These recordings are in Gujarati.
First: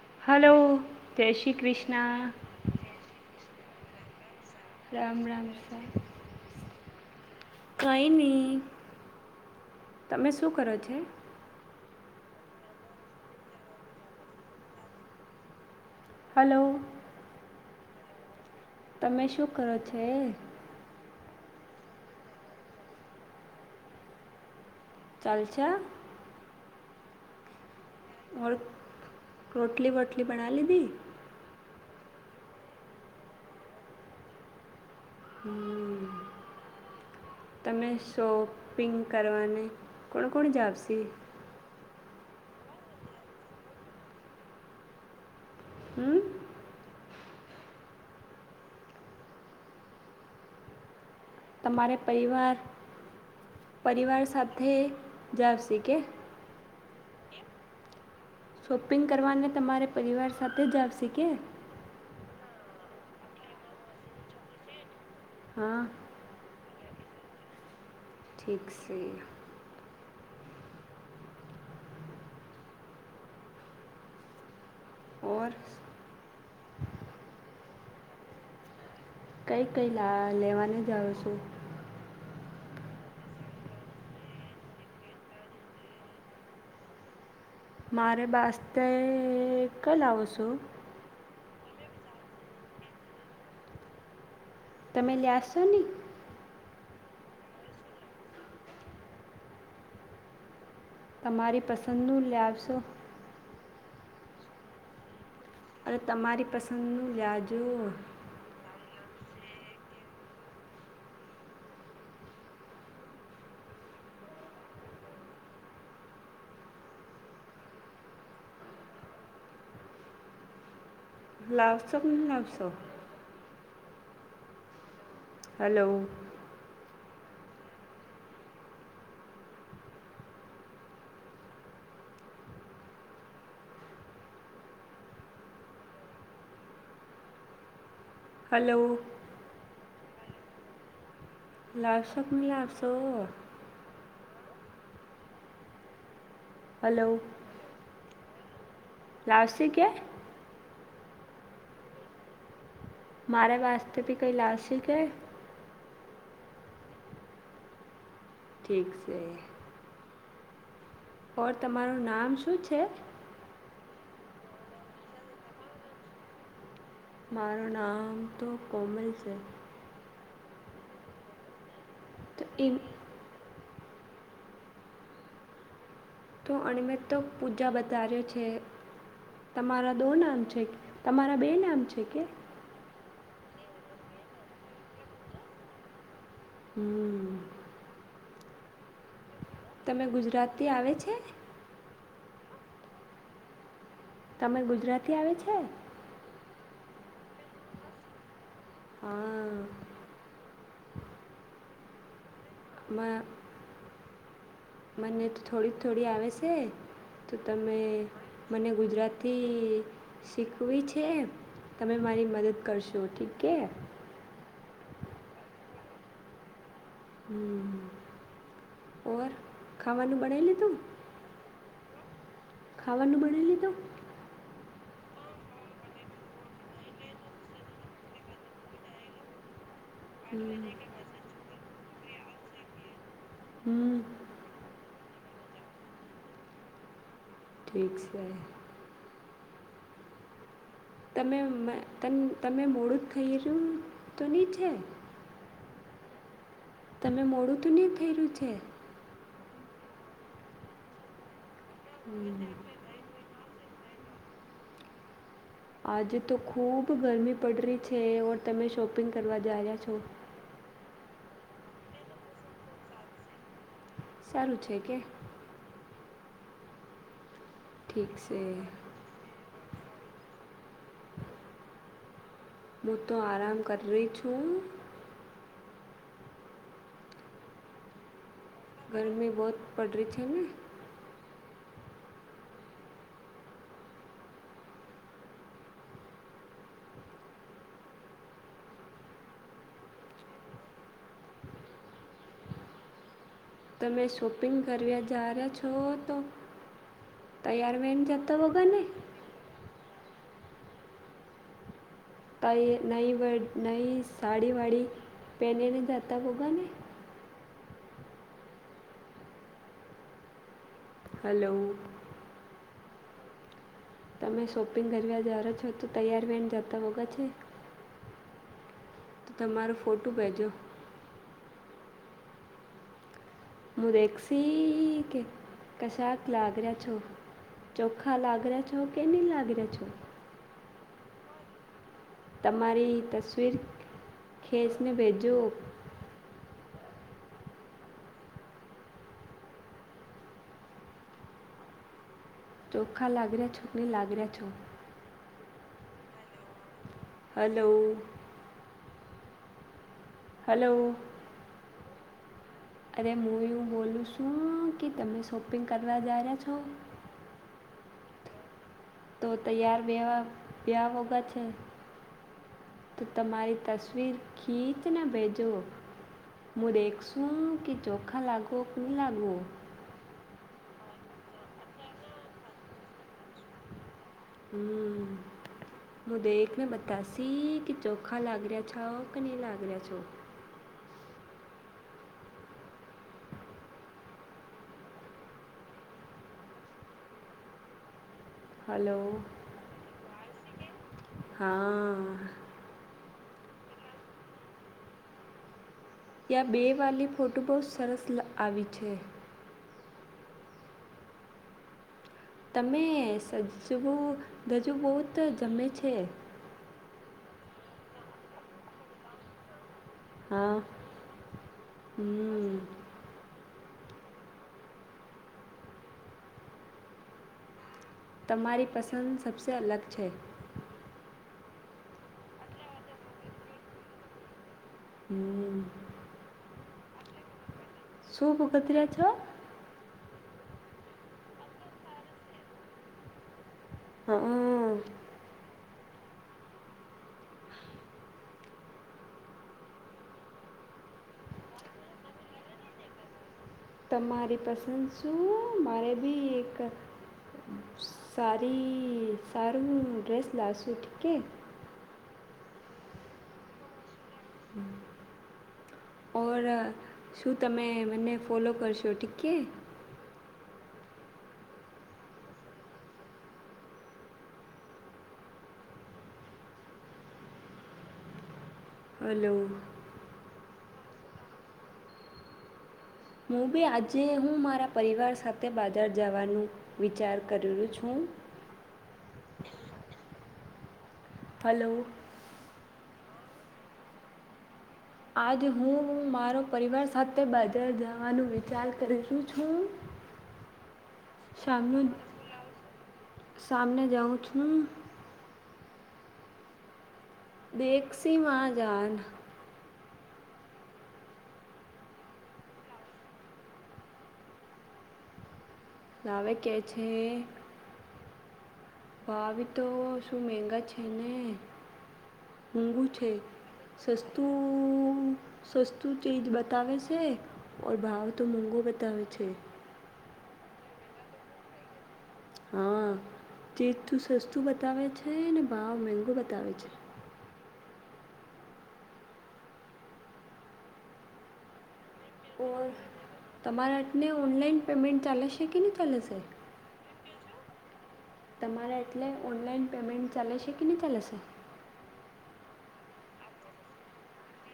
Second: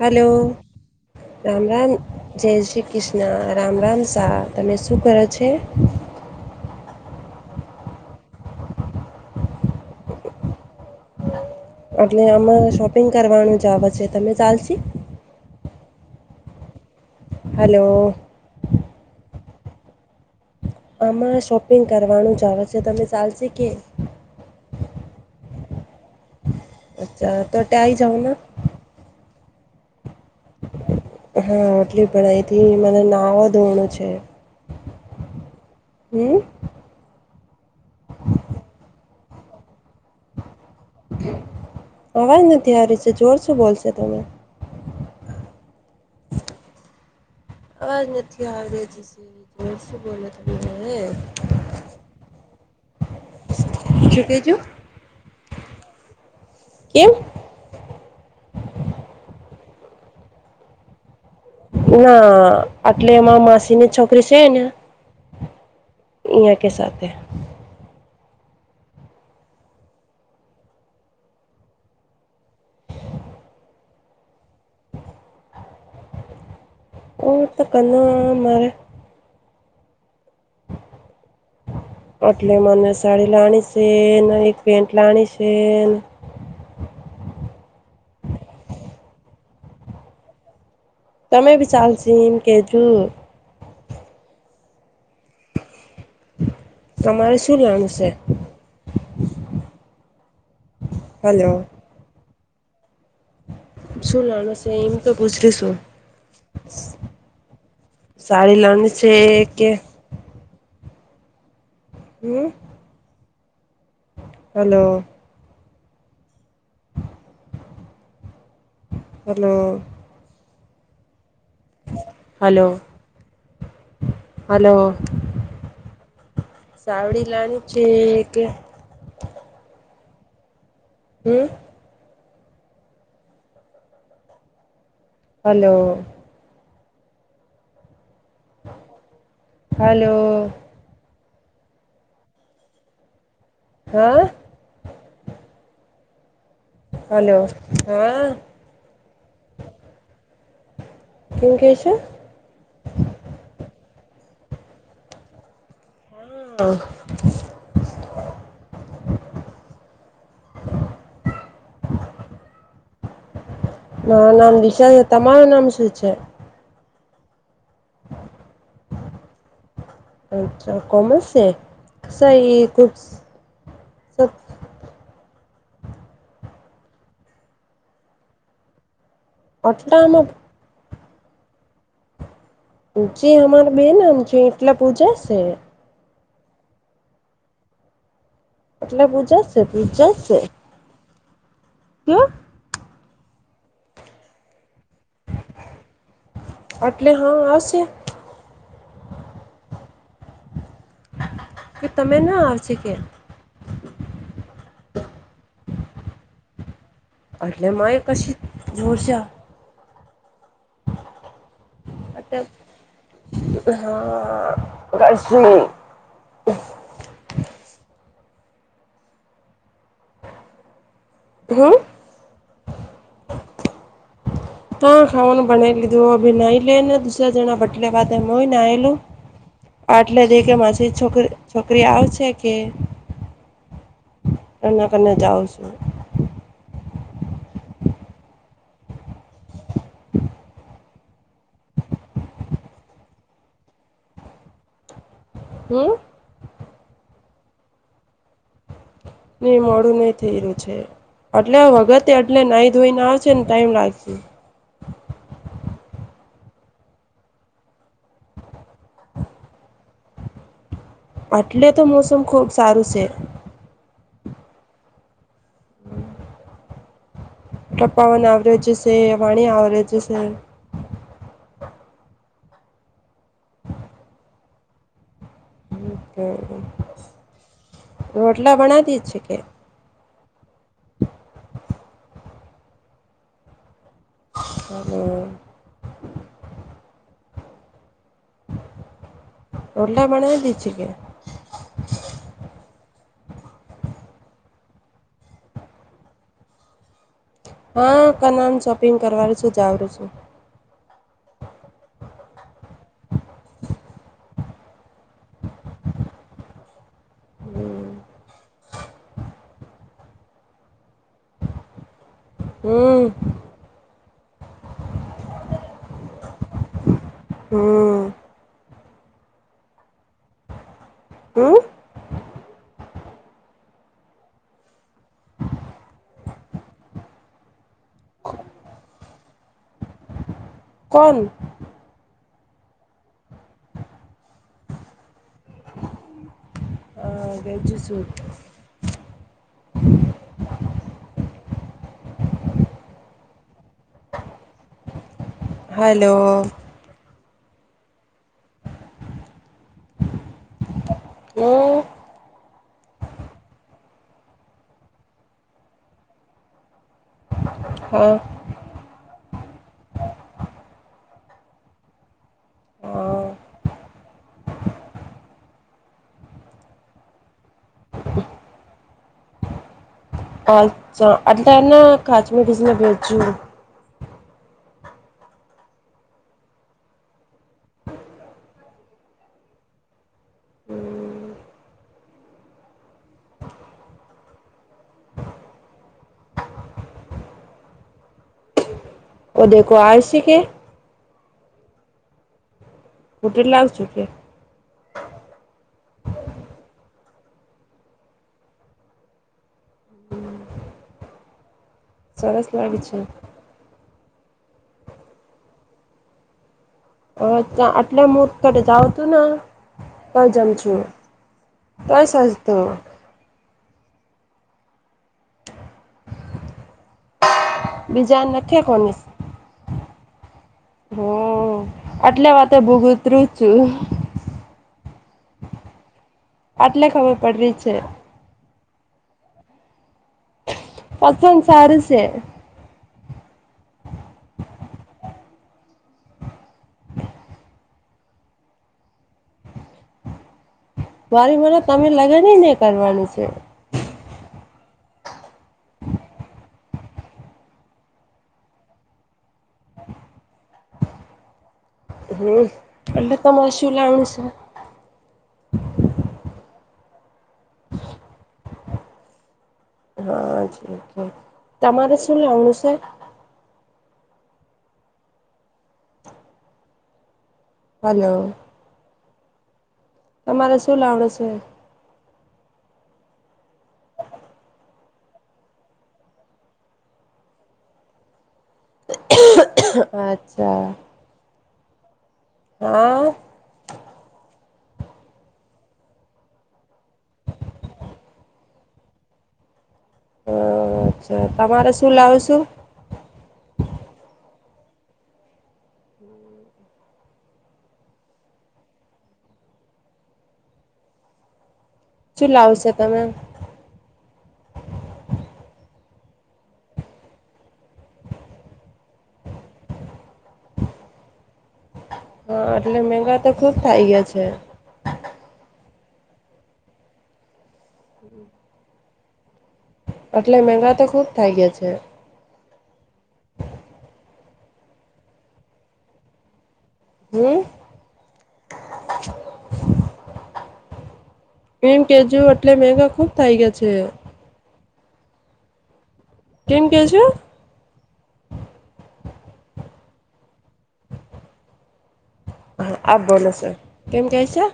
હલો, જય શ્રી રામ રામ, કૃષ્ણ જય શ્રી કૃષ્ણ રામ રામ શાહ, તમે શું કરે છે? કઈ નહી, તમે શું કરો છે? એટલે, આમાં શોપિંગ કરવાનું જ આવ છે, તમે ચાલશે? હલો. હલો. તમે શું કરો છો? આમાં શોપિંગ કરવાનું જાણો છે. તમે ચાલશે કે ચાલ છા અચ્છા, તો એટ્યા આ આવી જાઓના ઓર રોટલી, વોટલી બના લીધી કેટલી ભણઈથી, મને નાવ ધોરણું છે. હમ્મ હમ તમે શોપિંગ કરવાને કોણ, કોણ જાવશે અવાજ નથી, હારી છે. જોર શું બોલશેો તમે? હમ્મ. આજ નથી, આવી શું બોલો તમે તમારે, પરિવાર શું પરિવાર, કેજો સાથે જાવશે કે કેવમ શોપિંગ કરવાને, તમારે પરિવાર સાથે જ આવશે કે ના આટલે એમાં માસીની છોકરી, છેને. હા કે, સા ઠીક છે. ઓર ઓર, તો કના મારે કઈ, કઈ લ લેવાને જાવ છુ. એટલે મને સાડી લાણી છે એક પેન્ટ લાણી છે મારે બાસ ક લાવું છું તમે બ ચાલ છિમ કેજુ તમે લ્યાશો ને તમારે શું લણું છે હલો તમારી પસંદ ન લાવશો શુંલાણુનું છેમ અરે તમારી પસંદ નું લ્યાજો સાડી લાણી છે એક હમ હલો હેલો લાવશો હલો લાવશો હલો હલો ચાવડી લની છે કે હમ હલો હલો બર લાવશો કે નહિ લાવશો હા હલો હા લાવશે કે શું કહે છે મારે વાસ્તે ભી કઈ લાસસી કે હા પછી ઓર તમારું નામ શું છે માર નામ દિશા છે તમારું નામ શું છે મારું નામ તો કોમલ છે અચ્છા કોમર્સ છે સા તો એ એમ ખુબ સત તો અણિમેત તો પૂજા બતાાર્યો છે તમારા દો આટલામાં નામ છે તમારા બે નામ છે કે જે અમારા બેનમ છે એટલા પૂજા છે હમ એટલે બૂજસ તમે ગુજરાત થી આવે છે કે તમે ગુજરાતી આવે છે એટલે હા આવશે હા કે તમે ના આવશે કે મ- મને તો થોડી થોડી આવે સે તો એટલે તમે માય કશી મને જોરજા ગુજરાતી શીખવી છે તમે મારી મદદ એટલે કરશો ઠીક કે [unintelligible] હમ ઓર ખાવાનું બનાવી લીધું હમ ખાવાનું બણાંઈ લીધું? તો ખાવાનું બનાઈ લીધું અભી નહી લે ને દુસરા જણા બટલે ખાતા હોય મું એ નાય લઉ. આટલે દે કે માછી છોકરી છોકરી આવશે કે? હમ એના કને જાઉં છું. ઠીક સે. તમે મેં તમે તમે મોડું જ રયુ તો ની છે? હમ તમે મોડું તો ની થઈ રહ્યું છે? નહીં મોડું નઈ થઈ રહ્યું છે. એટલે વગતે એટલે નઈ ધોઈને આવ છ તન ટાઈમ લાગશે. આજે તો ખુબ ગરમી પડ રહી છે. ઓર તમે શોપિંગ કરવા જાયા છો. હ [inaudible] એટલે તો મોસમ ખૂબ સારું સે. સારું છે કે? ઠીક ટપ્પાવન છે આવરેજ સે, વાણી આવરેજ સે. મું તો આરામ કર રહી છું. ઓકે રોટલા બણાતી જ છે કે? હમ હઅ રોટલા બણાદી છે કે? તમે શોપિંગ કર્યા જા રહ્યા છો તો. તૈયાર વહીને હા જતા કનામ વગર ને શોપિંગ કરવા છું જાવરું સુ. તઇ નઈ વ નઈ સાડી વાડી પેનેને જતા હોગા ને? હલો હમ તમે શોપિંગ કરવા જારો છો તો તૈયાર વેન જાતા હોગા છ હમ તો તમારો ફોટું ભેજો. હમ મું દેક્સી કે કશાક લાગર્યા છો. ચોખા લાગ રહ્યા છો કે ની લાગ રહ્યા છો? કોન? તમારી તસવીર ખેંસને ભેજો. વેજુ સૂટ. ચોખ્ખા લાગરા છો કે ની લાગર્યા છો? Hello hello. હલો. હમ. અરે હું એવું બોલું છું કે તમે શોપિંગ કરવા જઈ રહ્યા છો. હા. તો તૈયાર બેવા [unintelligible] છે તો હા તમારી તસવીર ખીચને ભેજો. મું દેખસું કે ચોખા લાગો ક લાગો. અચ્છા અટલા એના [unintelligible] કીચીને બેજું હમ. મુું દેખને બતાશી કે ચોખા લાગી રહ્યા છો કે નહી લાગી રહ્યા છો. [inaudible] હલો ઓ દેખો આઈ સી કે હા હું [unintelligible] આવ છું કે યા બે વાલી ફોટો બહુ સરસ આવી છે સરસ તમે લાગે છે સજવુ ગજુ બહુત જમે છે અ આટલે મર્ત જાવ તુ ના હા [unintelligible] તજ હમ સસ્તો બીજા નખે તમારી કોની પસંદ સબસે અલગ છે હમ, આટલે વાતે ભૂગુંતરું [unintelligible] છું હમ આટલે ખબર પડ રહી છે શું ભકતિરેયા છો પચનસારશેે હ અ વારી મને તમે લગન ની કરવાનું સે તમારી પસંદ શું, મારે બી એક સારી સારું ડ્રેસ લાવશું ઠીક હે હમ, એટલે તો [unintelligible] મોશું લનું ઓ શું તમે મને ફોલો કરશો ઠીક હે હા, જી તમા તમારે શ અનુસાર હલો હલો તમારે શું લાવડે છે હુંબી આજે હું મારા પરિવાર સાથે બાજાર જવાનું વિચાર કરલું છું અચ્છા હલો હા આજ હું મારો પરિવાર સાથે બાજાર જવાનો વિચાર કરીશું છું હ, અચ્છા તમારે સામનો શું લાવું સે હમ દેખ સી મા જાન શું લાવશે તમે નાવે કે છે ભાવી તો શું મેગા છે ને હા એટલે ઊઘું છે મેંઘા તો ખુબ થઇ ગયા છે સસ્તું સતું તું ચીજ બતાવે છે, ઓર ભાવ તો મોંઘો બતાવે છે એટલે મંગા તો ખુબ થઈ ગયા છે હા, તેજ તું સસ્તું બતાવે છે ને ભાવ મેગો બતાવે છે હમ્મ એમ કેજું એટલે ઓર મેઘા ખુબ થઇ ગયા છે તમારા એટલે ઓનલાઈન પેમેન્ટ ચાલેશે કે નહી ચાલે સે કેમ કે જો તમારે એટલે ઓનલાઈન પેમેન્ટ ચાલેશે કે નહી ચાલેશે હ, આપ બોલો છો કેમ કે છે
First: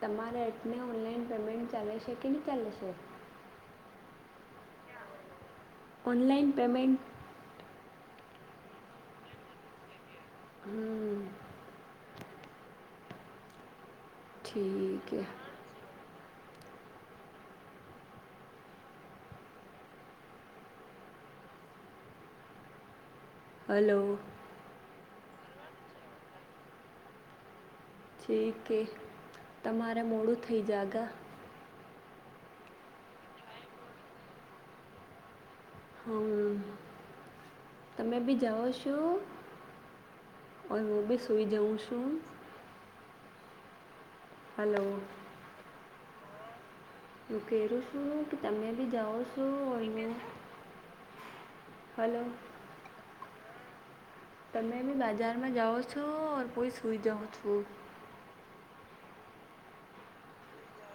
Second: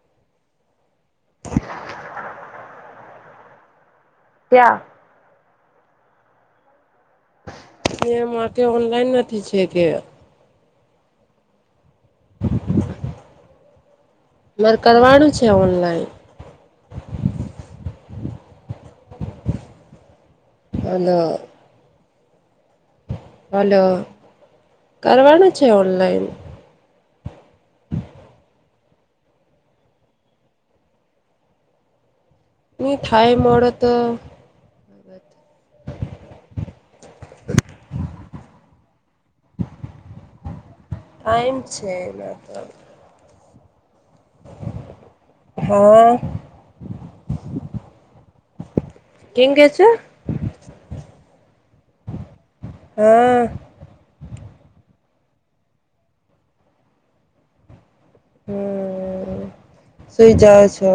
તમારા એટલે ઓનલાઈન પેમેન્ટ ચાલે છે કે નહી ચાલેશે ક્યાં ઓનલાઈન પેમેન્ટ એ મા કે ઓનલાઈન નથી છે કે હમ્મ. [inaudible] મારે ઠીક હે કરવાનું છે ઓનલાઈન [unintelligible] હલો. કરવાનું છે ઓનલાઈન છે કે તમારે મોડું થઇ જાગા ની થાાય મોડુ તો હમ્મ તમે બી જાઓ છો ઓ હું બી સૂઈ ટાઈમ જઉં છે છું. એના તો હલો. હા હું કહું છું કે તમે બી જાઓ છો કેમ કે છે અયાં હલો હા. તમે બી બાજારમાં જાઓ છો હું સુઈ જવ છું હ સુઈ જ છો